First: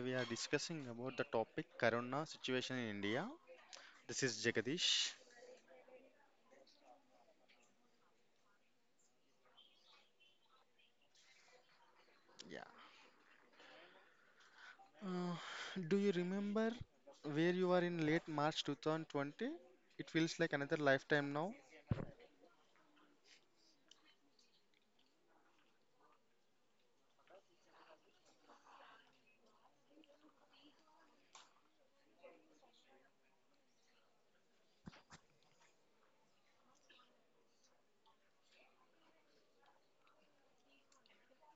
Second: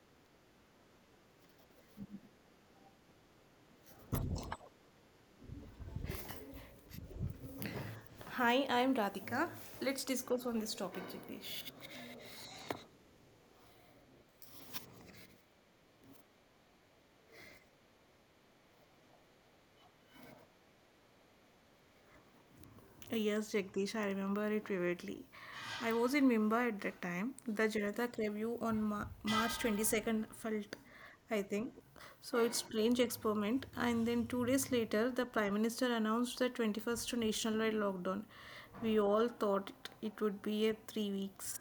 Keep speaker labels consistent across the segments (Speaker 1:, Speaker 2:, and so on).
Speaker 1: we are discussing about the topic Corona situation in India. This is Jagadish.
Speaker 2: Hi, I'm Radhika. Let's discuss on this topic, Jagdish.
Speaker 1: Yeah. Uh, do you remember where you were in late March 2020? It feels like another lifetime now.
Speaker 2: Yes, Jagdish, I remember it vividly. I was in Mumbai at that time. The Janata Review on March 22nd felt, I think. So it's strange experiment. And then 2 days later, the Prime Minister announced the 21st nationwide lockdown. We all thought it would be a 3 weeks.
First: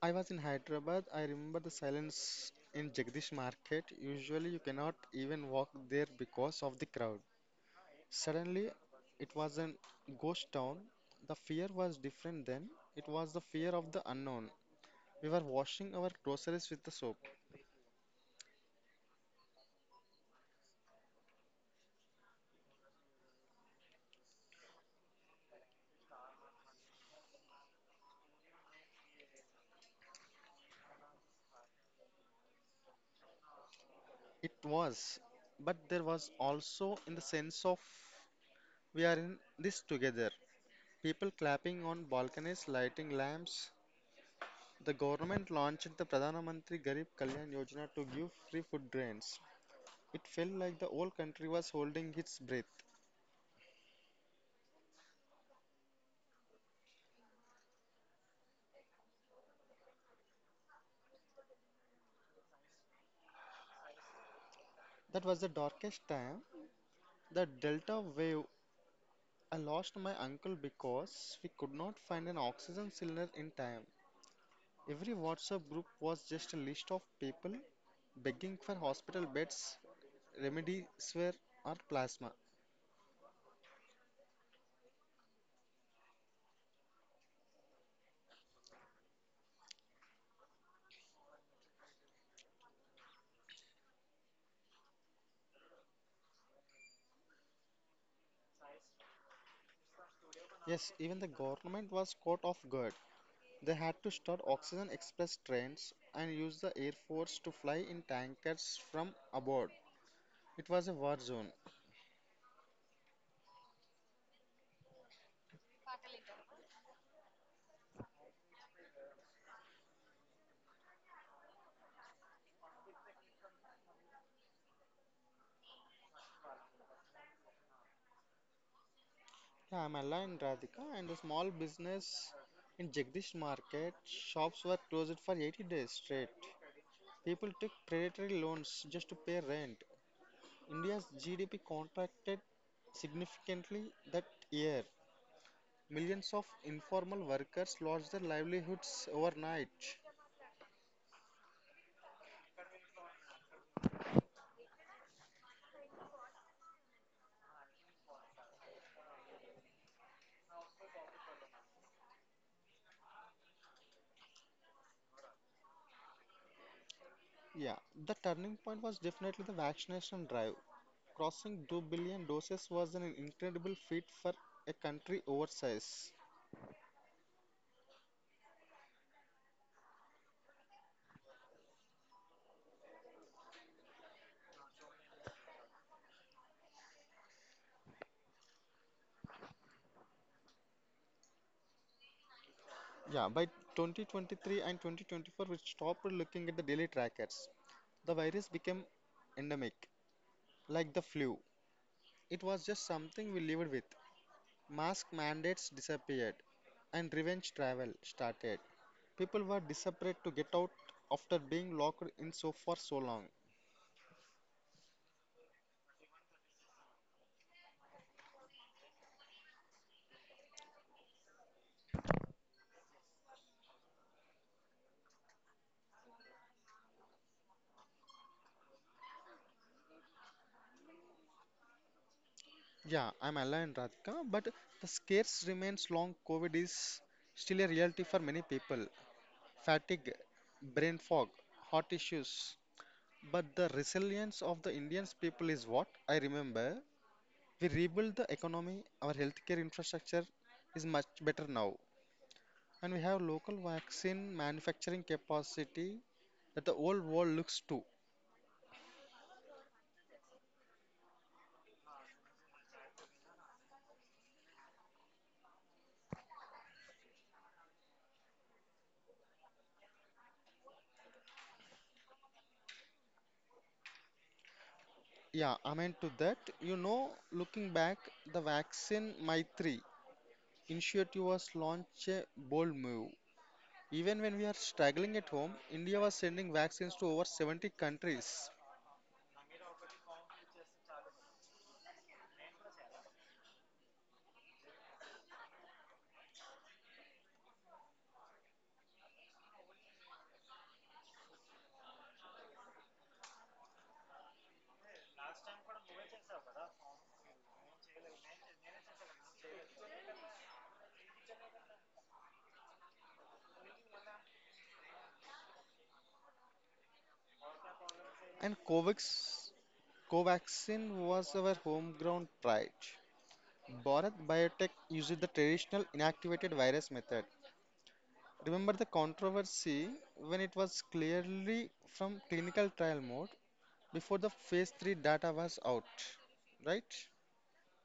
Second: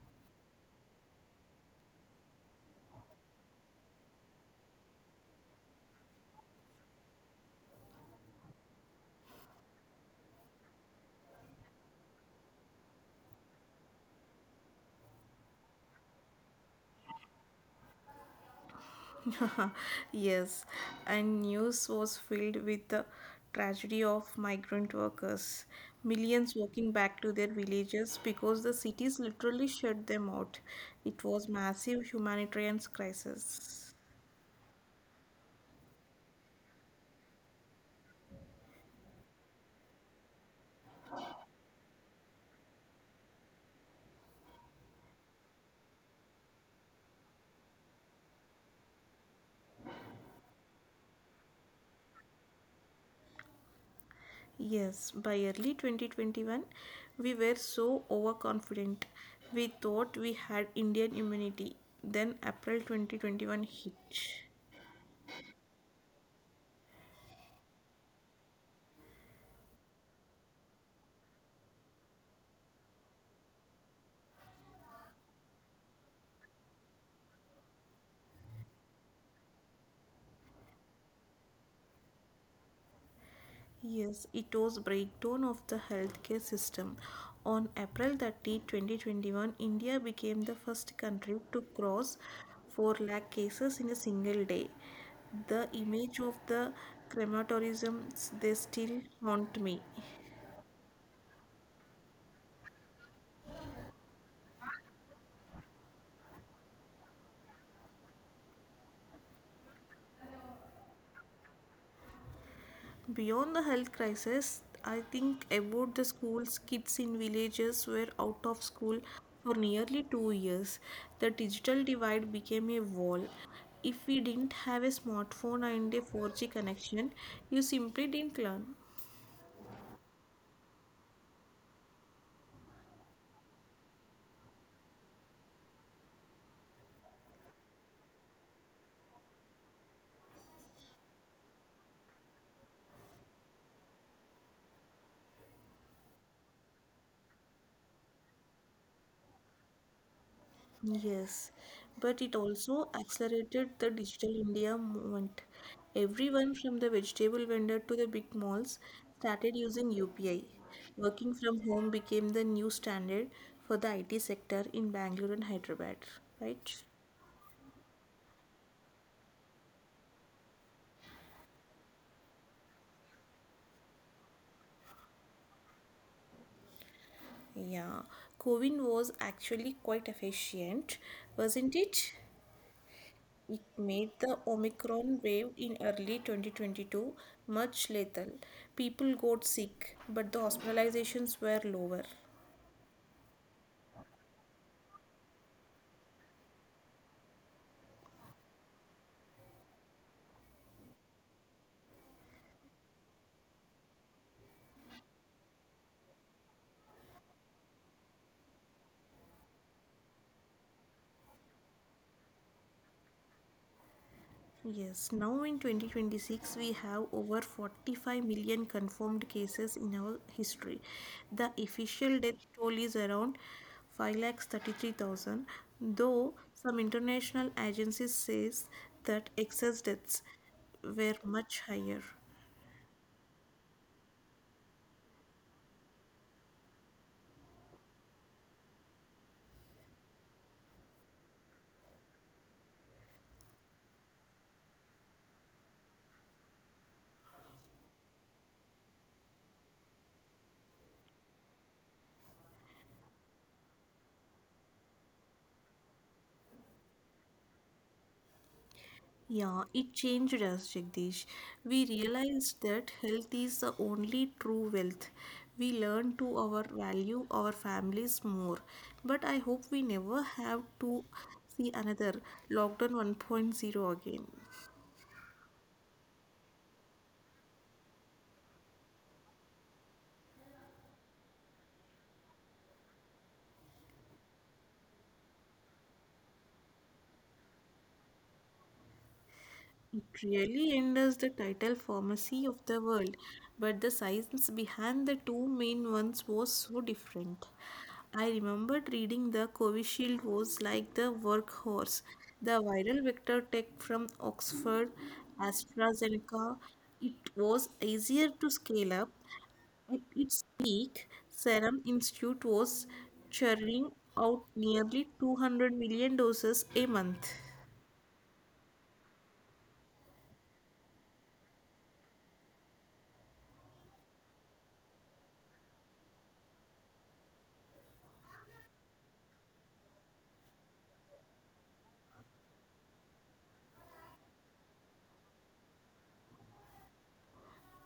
Speaker 1: I was in Hyderabad. I remember the silence in Jagdish market. Usually you cannot even walk there because of the crowd. Suddenly it was a ghost town. The fear was different then. It was the fear of the unknown. We were washing our groceries with the soap.
Speaker 2: Yes, and news was filled with the tragedy of migrant workers, millions walking back to their villages because the cities literally shut them out. It was massive humanitarian crisis.
Speaker 1: It was, but there was also in the sense of we are in this together. People clapping on balconies, lighting lamps. The government launched the Pradhan Mantri Garib Kalyan Yojana to give free food grains. It felt like the whole country was holding its breath.
Speaker 2: Yes, by early 2021, we were so overconfident. We thought we had Indian immunity. Then April 2021 hit.
Speaker 1: That was the darkest time. The Delta wave. I lost my uncle because we could not find an oxygen cylinder in time. Every WhatsApp group was just a list of people begging for hospital beds remedies were or plasma.
Speaker 2: Yes, it was breakdown of the healthcare system. On April 30, 2021, India became the first country to cross 4 lakh cases in a single day. The image of the crematoriums, they still haunt me.
Speaker 1: Yes, even the government was caught off guard. They had to start oxygen express trains and use the air force to fly in tankers from aboard. It was a war zone.
Speaker 2: Beyond the health crisis, I think about the schools, kids in villages were out of school for nearly 2 years. The digital divide became a wall. If we didn't have a smartphone and a 4G connection, you simply didn't learn.
Speaker 1: Yeah, I'm Allah and Radhika, and the small business in Jagdish market shops were closed for 80 days straight. People took predatory loans just to pay rent. India's GDP contracted significantly that year. Millions of informal workers lost their livelihoods overnight.
Speaker 2: Yes, but it also accelerated the digital India movement. Everyone from the vegetable vendor to the big malls started using UPI. Working from home became the new standard for the IT sector in Bangalore and Hyderabad, right?
Speaker 1: Yeah, the turning point was definitely the vaccination drive. Crossing 2 billion doses was an incredible feat for a country oversize.
Speaker 2: Yeah, COVID was actually quite efficient, wasn't it? It made the Omicron wave in early 2022 much lethal. People got sick, but the hospitalizations were lower.
Speaker 1: Yeah, by 2023 and 2024, we stopped looking at the daily trackers. The virus became endemic, like the flu. It was just something we lived with. Mask mandates disappeared, and revenge travel started. People were desperate to get out after being locked in so for so long.
Speaker 2: Yes, now in 2026, we have over 45 million confirmed cases in our history. The official death toll is around 5,33,000, though some international agencies says that excess deaths were much higher.
Speaker 1: Yeah, I'm aligned, Radhika, but the scarce remains long. COVID is still a reality for many people. Fatigue, brain fog, heart issues. But the resilience of the Indian people is what I remember. We rebuilt the economy, our healthcare infrastructure is much better now. And we have local vaccine manufacturing capacity that the whole world looks to.
Speaker 2: Yeah, it changed us, Jagdish. We realized that health is the only true wealth. We learn to our value our families more. But I hope we never have to see another lockdown one point zero again.
Speaker 1: Yeah, amen to that. You know, looking back, the vaccine Maitri initiative was launched a bold move. Even when we are struggling at home, India was sending vaccines to over 70 countries.
Speaker 2: It really endorses the title pharmacy of the world, but the science behind the two main ones was so different. I remembered reading the Covishield was like the workhorse. The viral vector tech from Oxford, AstraZeneca, it was easier to scale up. At its peak, Serum Institute was churning out nearly 200 million doses a month.
Speaker 1: And Covax, Covaxin was our home ground pride. Bharat Biotech used the traditional inactivated virus method. Remember the controversy when it was clearly from clinical trial mode before the phase 3 data was out, right?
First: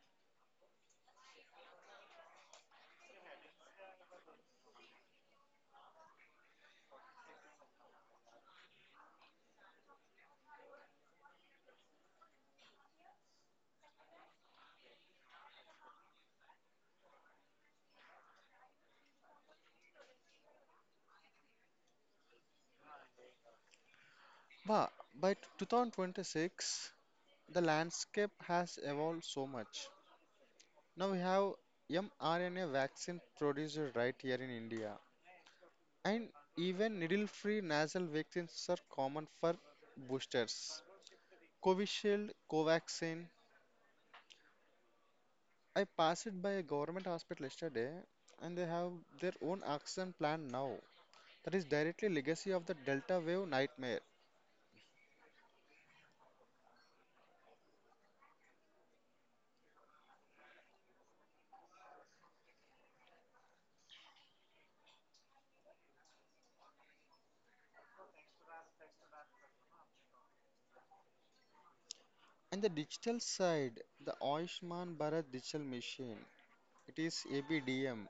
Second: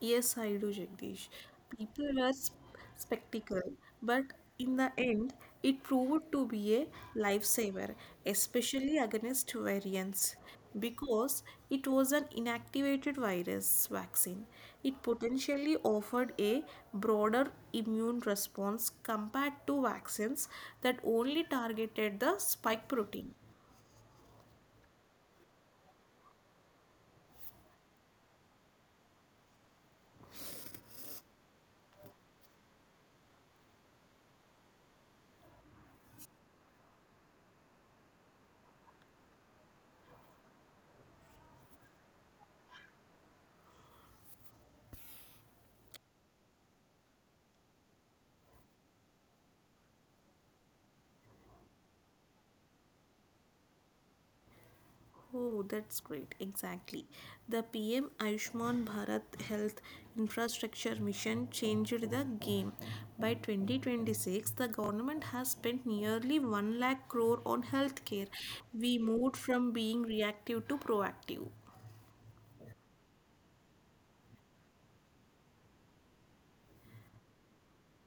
Speaker 2: Yes, I do, Jagdish. People are spectacle, but in the end, it proved to be a lifesaver, especially against variants, because it was an inactivated virus vaccine. It potentially offered a broader immune response compared to vaccines that only targeted the spike protein.
Speaker 1: Wow, by 2026, the landscape has evolved so much. Now we have mRNA vaccine produced right here in India, and even needle-free nasal vaccines are common for boosters. Covishield, Covaxin. I passed it by a government hospital yesterday, and they have their own oxygen plant now. That is directly legacy of the Delta wave nightmare.
Speaker 2: Oh, that's great. Exactly. The PM Ayushman Bharat Health Infrastructure Mission changed the game. By 2026, the government has spent nearly 1 lakh crore on healthcare. We moved from being reactive to proactive.
Speaker 1: And the digital side, the Ayushman Bharat digital machine. It is ABDM.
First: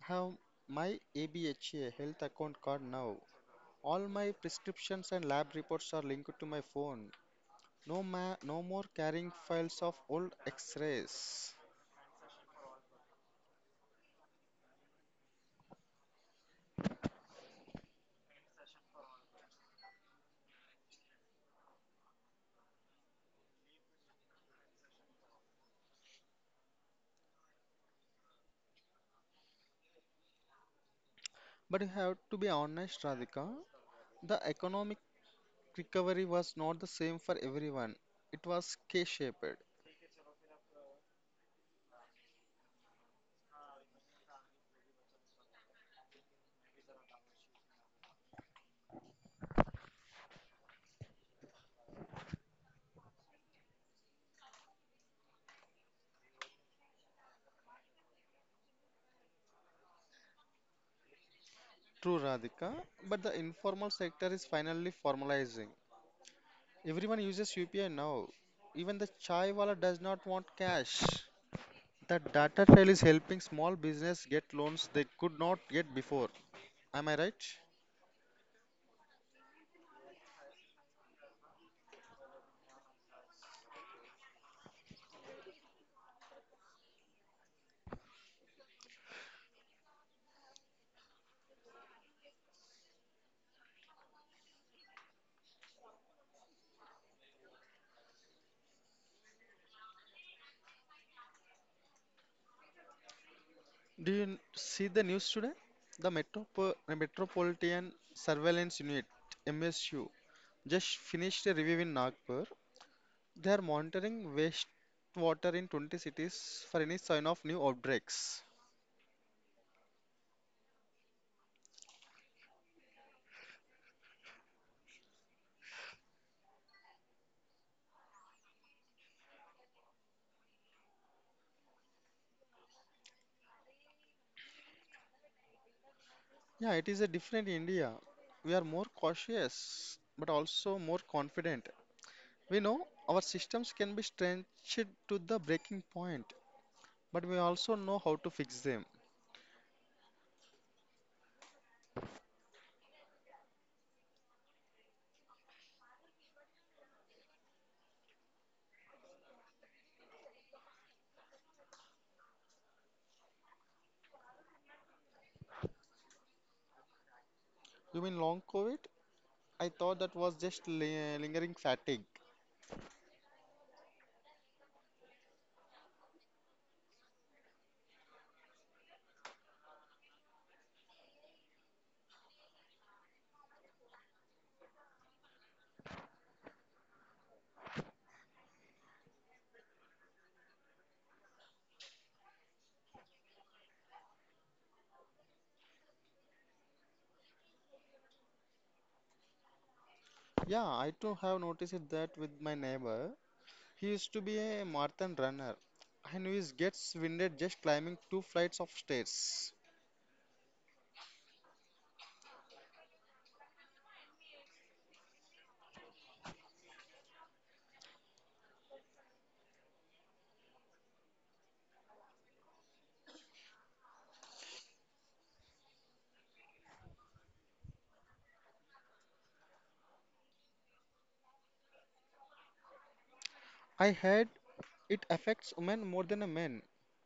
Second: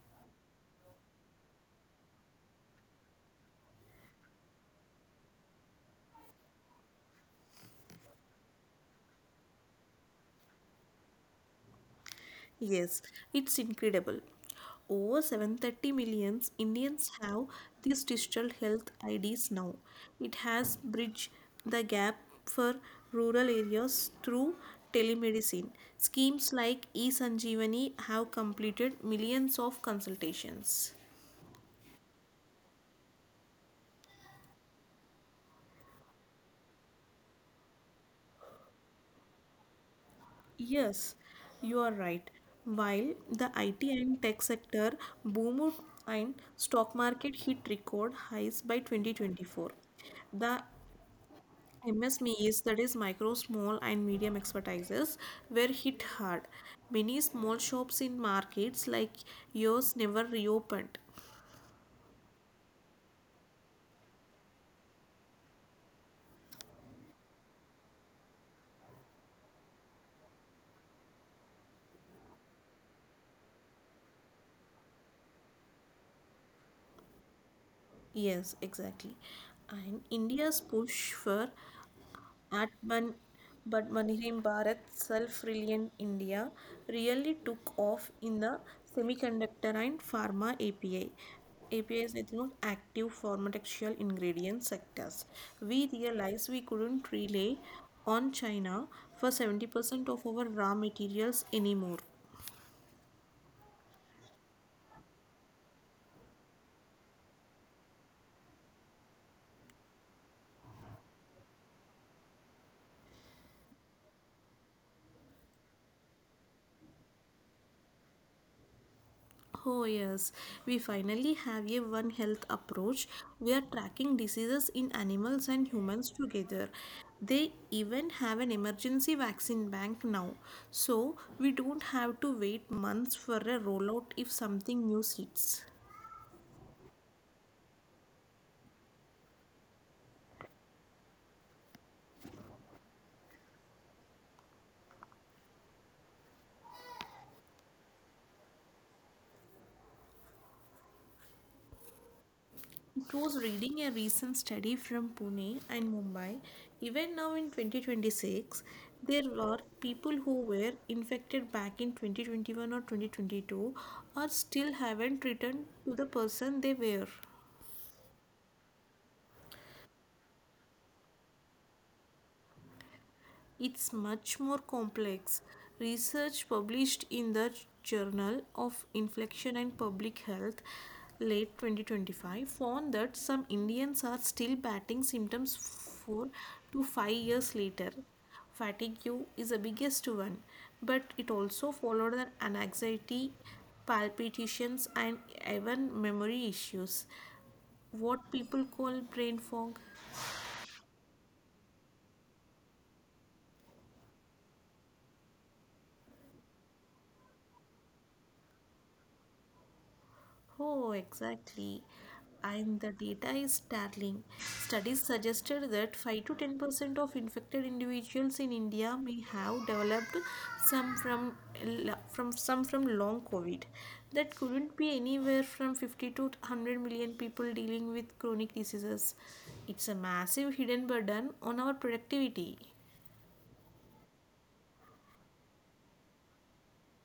Speaker 1: Have my ABHA health account card now. All my prescriptions and lab reports are linked to my phone. No more carrying files of old X-rays.
Speaker 2: Yes, it's incredible. Over 730 million Indians have these digital health IDs now. It has bridged the gap for rural areas through telemedicine. Schemes like eSanjeevani have completed millions of consultations.
Speaker 1: But you have to be honest, Radhika. The economic recovery was not the same for everyone. It was K-shaped.
Speaker 2: Yes, you are right. While the IT and tech sector boom and stock market hit record highs by 2024, the MSMEs, that is micro, small and medium expertises, were hit hard. Many small shops in markets like yours never reopened.
Speaker 1: True, Radhika. But the informal sector is finally formalizing. Everyone uses UPI now. Even the chai wala does not want cash. The data trail is helping small business get loans they could not get before. Am I right?
Speaker 2: Yes, exactly. And India's push for Atman Batmanirhim Bharat Self-Reliant India really took off in the semiconductor and pharma API. APIs, A P I Is, I think, active pharmaceutical ingredient sectors. We realized we couldn't rely on China for 70% of our raw materials anymore.
Speaker 1: See the news today? The Metropolitan Surveillance Unit (MSU) just finished a review in Nagpur. They are monitoring wastewater in 20 cities for any sign of new outbreaks.
Speaker 2: Oh, yes, we finally have a One Health approach. We are tracking diseases in animals and humans together. They even have an emergency vaccine bank now. So we don't have to wait months for a rollout if something new hits.
Speaker 1: Yeah, it is a different India. We are more cautious, but also more confident. We know our systems can be stretched to the breaking point. But we also know how to fix them.
Speaker 2: It was reading a recent study from Pune and Mumbai. Even now in 2026, there were people who were infected back in 2021 or 2022 or still haven't returned to the person they were.
Speaker 1: You mean long COVID? I thought that was just lingering fatigue.
Speaker 2: It's much more complex. Research published in the Journal of Infection and Public Health late 2025 found that some Indians are still batting symptoms 4 to 5 years later. Fatigue is the biggest one, but it also followed an anxiety, palpitations, and even memory issues. What people call brain fog.
Speaker 1: Yeah, I too have noticed it that with my neighbor. He used to be a marathon runner and he gets winded just climbing two flights of stairs.
Speaker 2: Oh, exactly. And the data is startling. Studies suggested that 5 to 10% of infected individuals in India may have developed some from some from long COVID. That couldn't be anywhere from 50 to 100 million people dealing with chronic diseases. It's a massive hidden burden on our productivity.
Speaker 1: I heard it affects women more than a men.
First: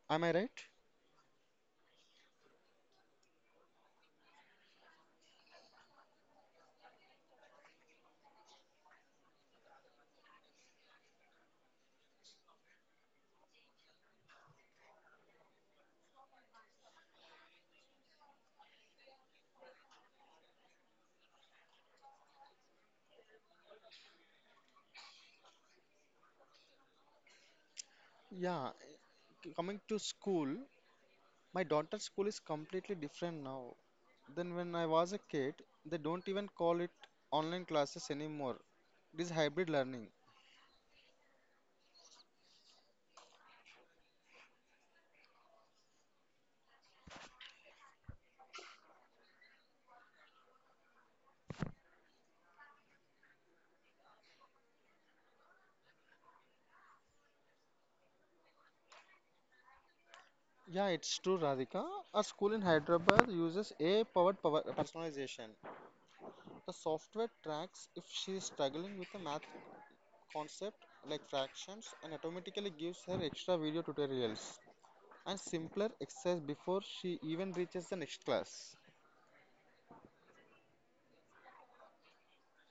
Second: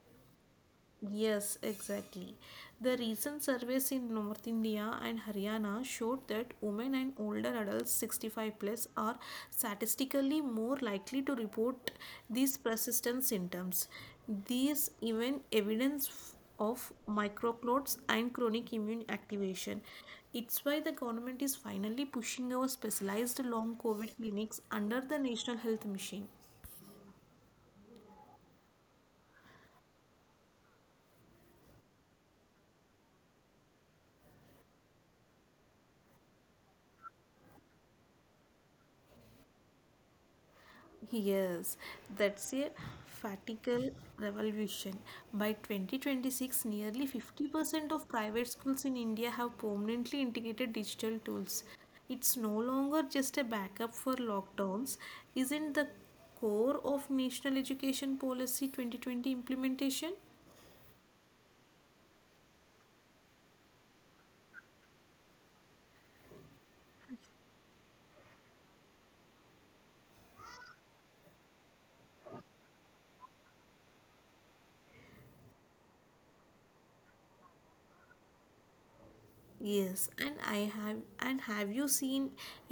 Speaker 1: Am I right?
Speaker 2: Yes, exactly. The recent surveys in North India and Haryana showed that women and older adults 65 plus are statistically more likely to report these persistent symptoms. These even evidence of microclots and chronic immune activation. It's why the government is finally pushing our specialized long COVID clinics under the National Health Mission.
Speaker 1: Yeah, coming to school, my daughter's school is completely different now than when I was a kid. They don't even call it online classes anymore. It is hybrid learning.
Speaker 2: Yes, that's a fatigal revolution. By 2026, nearly 50% of private schools in India have permanently integrated digital tools. It's no longer just a backup for lockdowns, isn't the core of National Education Policy 2020 implementation?
Speaker 1: Yeah, it's true, Radhika. A school in Hyderabad uses AI-powered power personalization. The software tracks if she is struggling with a math concept like fractions and automatically gives her extra video tutorials and simpler exercise before she even reaches the next class.
Speaker 2: Yes, and I have and have you seen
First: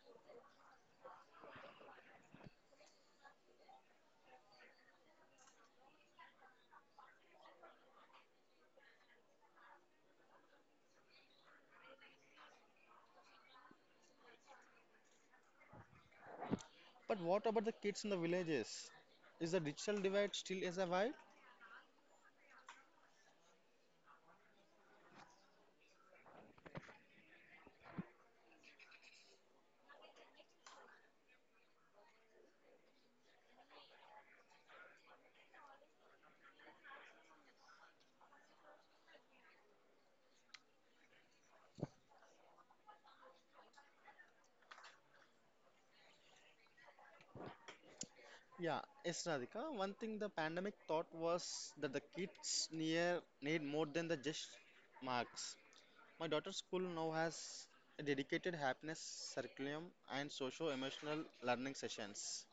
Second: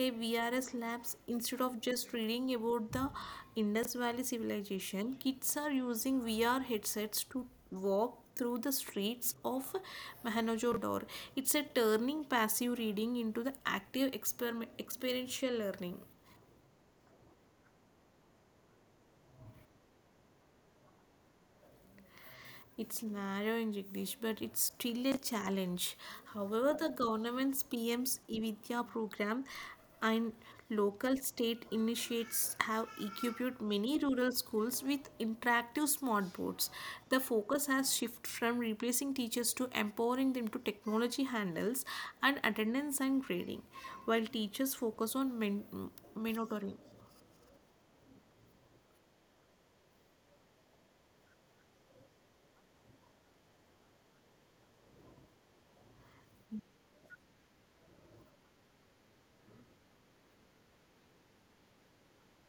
Speaker 2: a VRS labs instead of just reading about the Indus Valley civilization, kids are using VR headsets to walk through the streets of Mohenjo-daro. It's a turning passive reading into the active experiential learning.
Speaker 1: But what about the kids in the villages? Is the digital divide still as a vibe?
Speaker 2: It's narrow in Jagdish, but it's still a challenge. However, the government's PM's eVidya program and local state initiates have equipped many rural schools with interactive smart boards. The focus has shifted from replacing teachers to empowering them to technology handles and attendance and grading, while teachers focus on monitoring.
Speaker 1: Yeah, yes, Radhika. One thing the pandemic taught was that the kids near need more than the just marks. My daughter's school now has a dedicated happiness curriculum and socio emotional learning sessions.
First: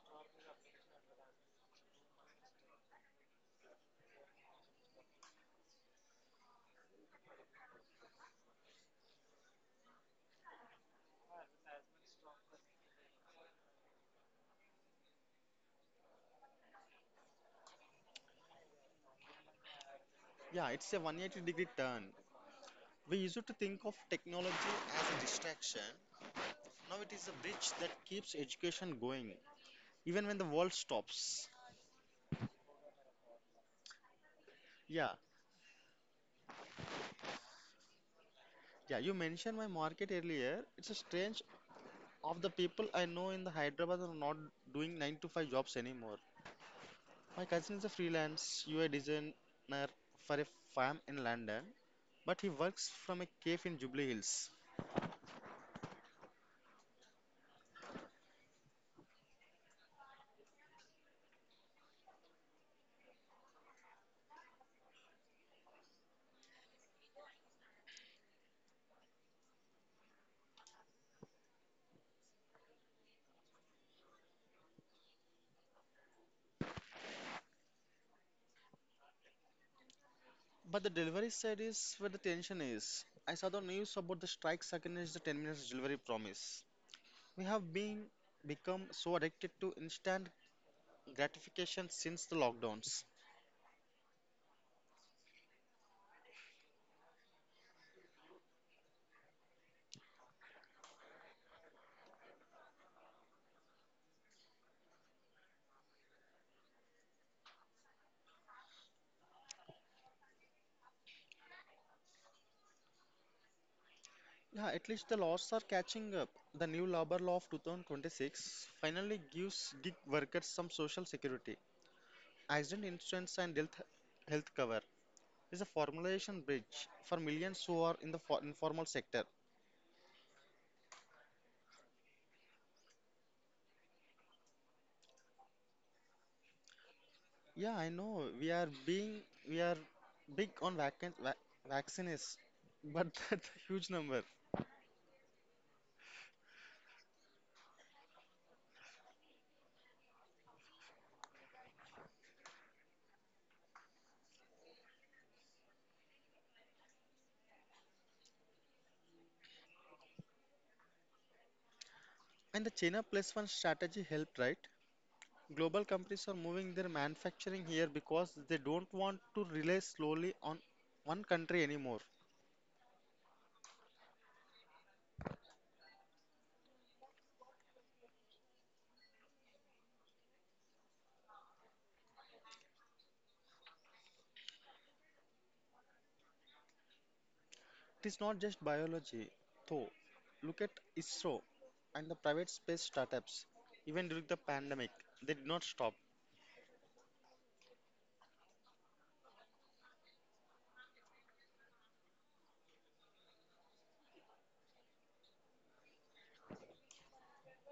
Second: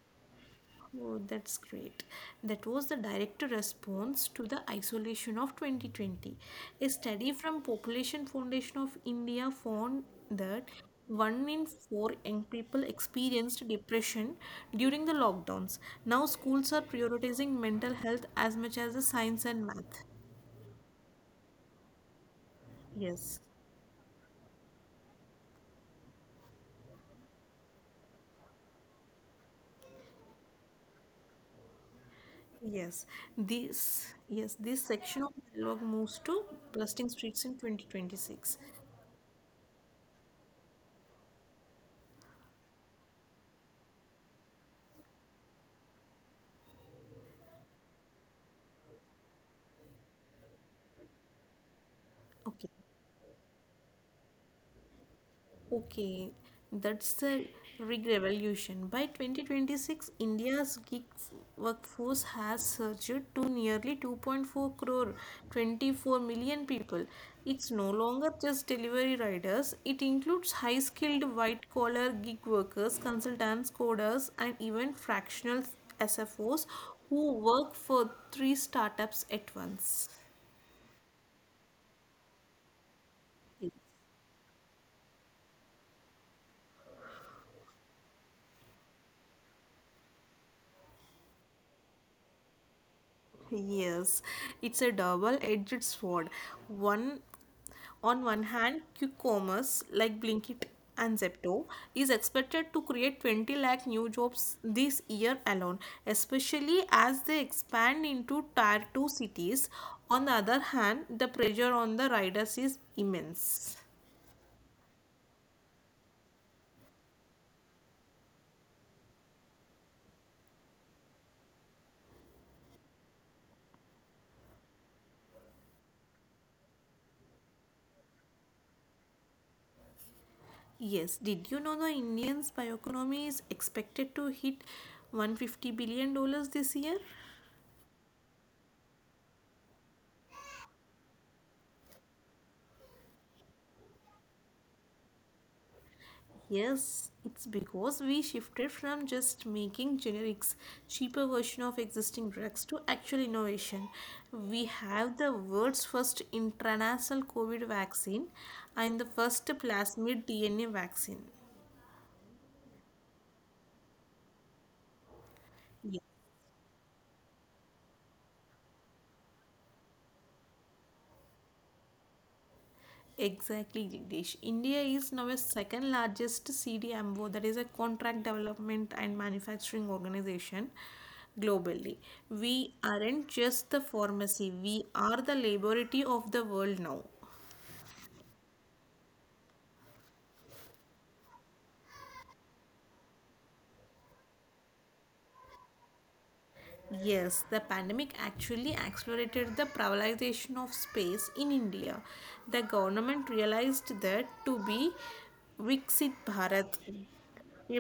Speaker 2: Oh, that's great. That was the direct response to the isolation of 2020. A study from Population Foundation of India found that one in four young people experienced depression during the lockdowns. Now schools are prioritizing mental health as much as the science and math.
Speaker 1: Yeah, it's a 180-degree turn. We
Speaker 2: Yes.
Speaker 1: used to think of technology as a distraction. Now it is a bridge that keeps education going, even when the world stops.
Speaker 2: Yes, this
Speaker 1: Yeah,
Speaker 2: section of dialogue moves to blasting streets in 2026.
Speaker 1: yeah, you mentioned my market earlier. It's a strange of the people I know in the Hyderabad are not doing 9 to 5 jobs anymore. My cousin is a freelance UI designer for a firm in London, but he
Speaker 2: Okay.
Speaker 1: works from a cave in Jubilee Hills.
Speaker 2: Okay, that's the rig revolution. By 2026, India's gig workforce has surged to nearly 2.4 crore, 24 million people. It's no longer just delivery riders, it includes high skilled white collar gig workers, consultants, coders, and even fractional SFOs who work for three startups at once.
Speaker 1: But the delivery side is where the tension is. I saw the news about the strikes against the 10 minutes delivery promise. We have been Become so addicted to instant gratification since the lockdowns.
Speaker 2: Yes, it's a double-edged sword. One, on one hand, quick commerce like Blinkit and Zepto is expected to create 20 lakh new jobs this year alone, especially as they expand into tier 2 cities. On the other hand, the pressure on the riders is immense.
Speaker 1: Yeah, at least the laws are catching up. The new labor law of 2026 finally gives gig workers some social security. Accident insurance and health cover is a formulation bridge for millions who are in the informal sector.
Speaker 2: Yes, did you know the Indian's bioeconomy is expected to hit 150 dollars this year?
Speaker 1: Yeah, I know. We are big on vaccines, but that's a huge number.
Speaker 2: Yes, it's because we shifted from just making generics, cheaper version of existing drugs to actual innovation. We have the world's first intranasal COVID vaccine and the first plasmid DNA vaccine.
Speaker 1: And the China plus one strategy helped, right? Global
Speaker 2: Yeah,
Speaker 1: companies are moving their manufacturing here because they don't want to rely slowly on one country anymore.
Speaker 2: exactly, Jagdish. India is now a second largest CDMO, that is a contract development and manufacturing organization globally. We aren't just the pharmacy, we are the laboratory of the world now.
Speaker 1: It is not just biology, though. Look at ISRO and the private space startups. Even during the pandemic, they did not stop.
Speaker 2: Yes, the pandemic actually accelerated the privatization of space in India. The government realized that to be Viksit Bharat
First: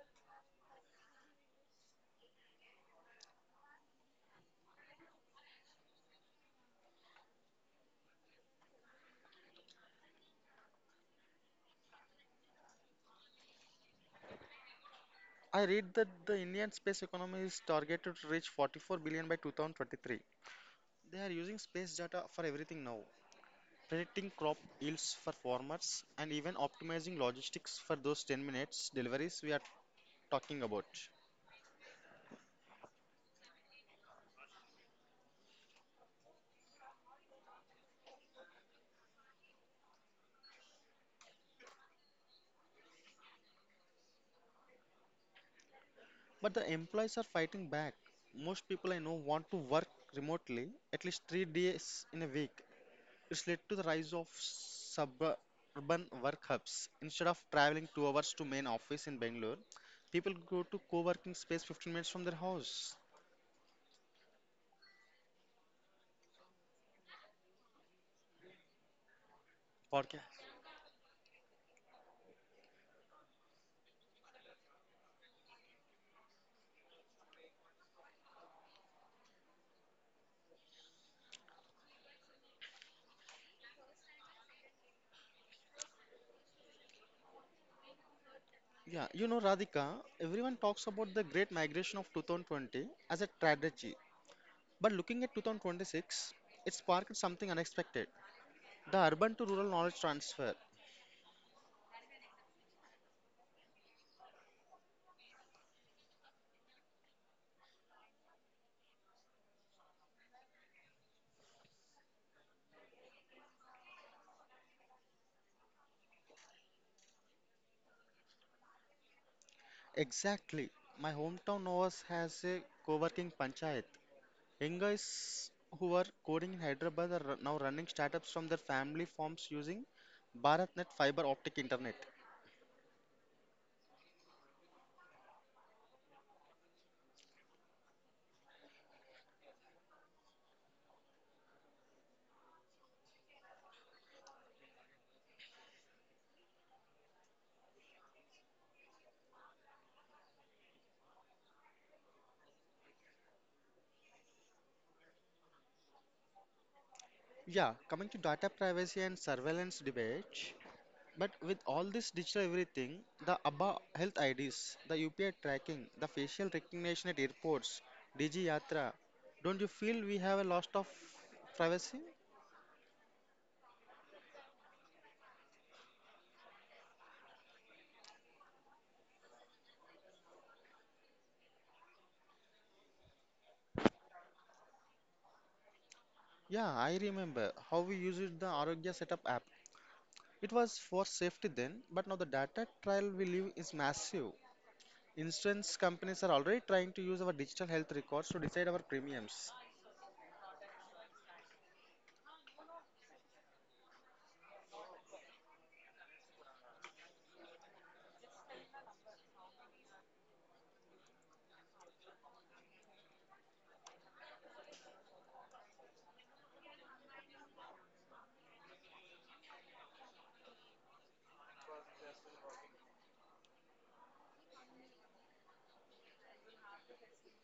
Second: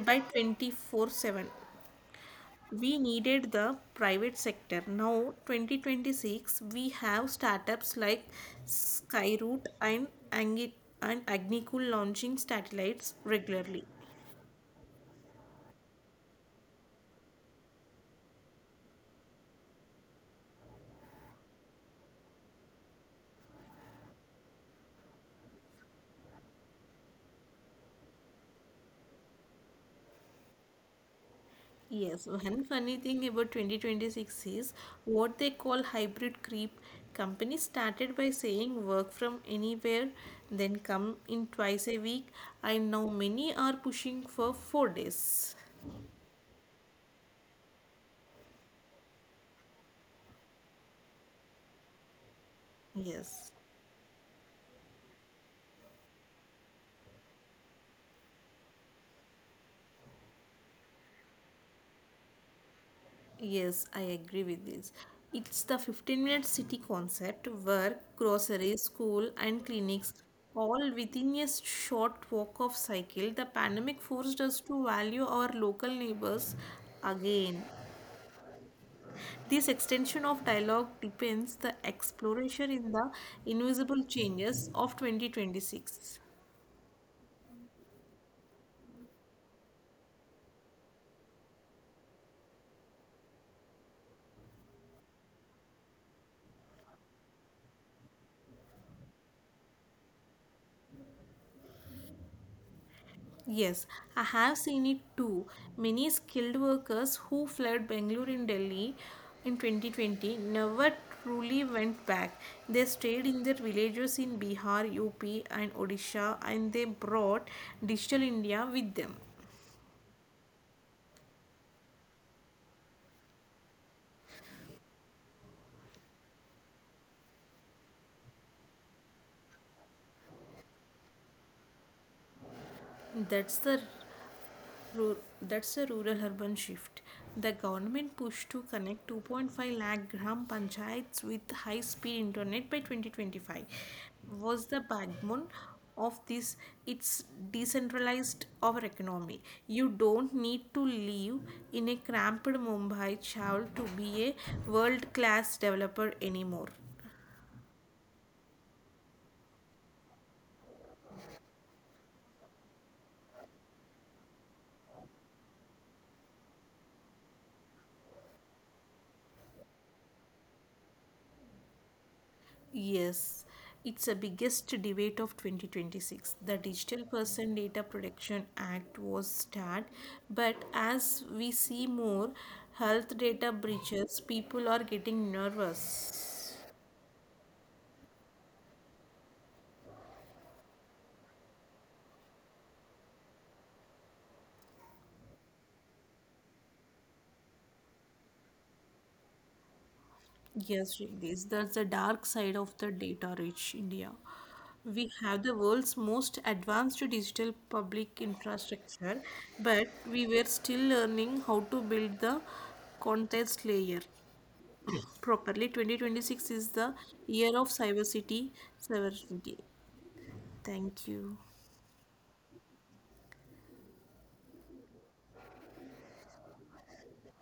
Speaker 2: by 24/7 we needed the private sector. Now 2026 we have startups like Skyroot and Angit and Agnikul launching satellites regularly.
Speaker 1: I read that the Indian space economy is targeted to reach 44 billion by 2023. They are using space data for everything now, predicting crop yields for farmers and even optimizing logistics for those 10 minutes deliveries we are talking about.
Speaker 2: Yes, so one funny thing about 2026 is what they call hybrid creep. Companies started by saying work from anywhere, then come in twice a week, and now many are pushing for 4 days.
Speaker 1: But the employees are fighting back. Most people I know want to work remotely at least 3 days in a week. It's
Speaker 2: Yes,
Speaker 1: led to the rise of suburban work hubs. Instead of traveling 2 hours to main office in Bangalore, people go to co-working space 15 minutes from their house.
Speaker 2: yes, I agree with this. It's the 15-minute city concept work, groceries, school, and clinics
Speaker 1: Podca-
Speaker 2: all within a short walk of cycle. The pandemic forced us to value our local neighbors again. This extension of dialogue depends the exploration in the invisible changes of 2026.
Speaker 1: Yeah, you know, Radhika, everyone talks about the Great Migration of 2020 as a tragedy. But looking at 2026, it sparked something unexpected, the urban to rural knowledge transfer.
Speaker 2: Yes, I have seen it too. Many skilled workers who fled Bangalore and Delhi in 2020 never truly went back. They stayed in their villages in Bihar, UP, and Odisha, and they brought digital India with them.
Speaker 1: Exactly. My hometown Novas has a co working panchayat. Young guys who are coding in Hyderabad are now running startups from their family farms using BharatNet fiber optic internet.
Speaker 2: That's the that's a rural urban shift. The government pushed to connect 2.5 lakh gram panchayats with high speed internet by 2025 was the backbone of this it's decentralized our economy. You don't need to live in a cramped Mumbai child to be a world class developer anymore.
Speaker 1: Yeah, coming to data privacy and surveillance debate, but with all this digital everything, the ABBA health IDs, the UPI tracking, the facial recognition at airports, Digi Yatra, don't you feel we have a loss of privacy?
Speaker 2: Yes, it's the biggest debate of 2026. The Digital Person Data Protection Act was started, but as we see more health data breaches, people are getting nervous.
Speaker 1: Yeah, I remember how we used the Arogya Setup app. It was for safety then, but now the data trial we live is massive. Insurance companies are already trying to use our digital health records to decide our premiums.
Speaker 2: Yes, this that's the dark side of the data-rich India. We have the world's most advanced digital public infrastructure, but we were still learning how to build the context layer properly. 2026 is the year of cyber city. Thank you.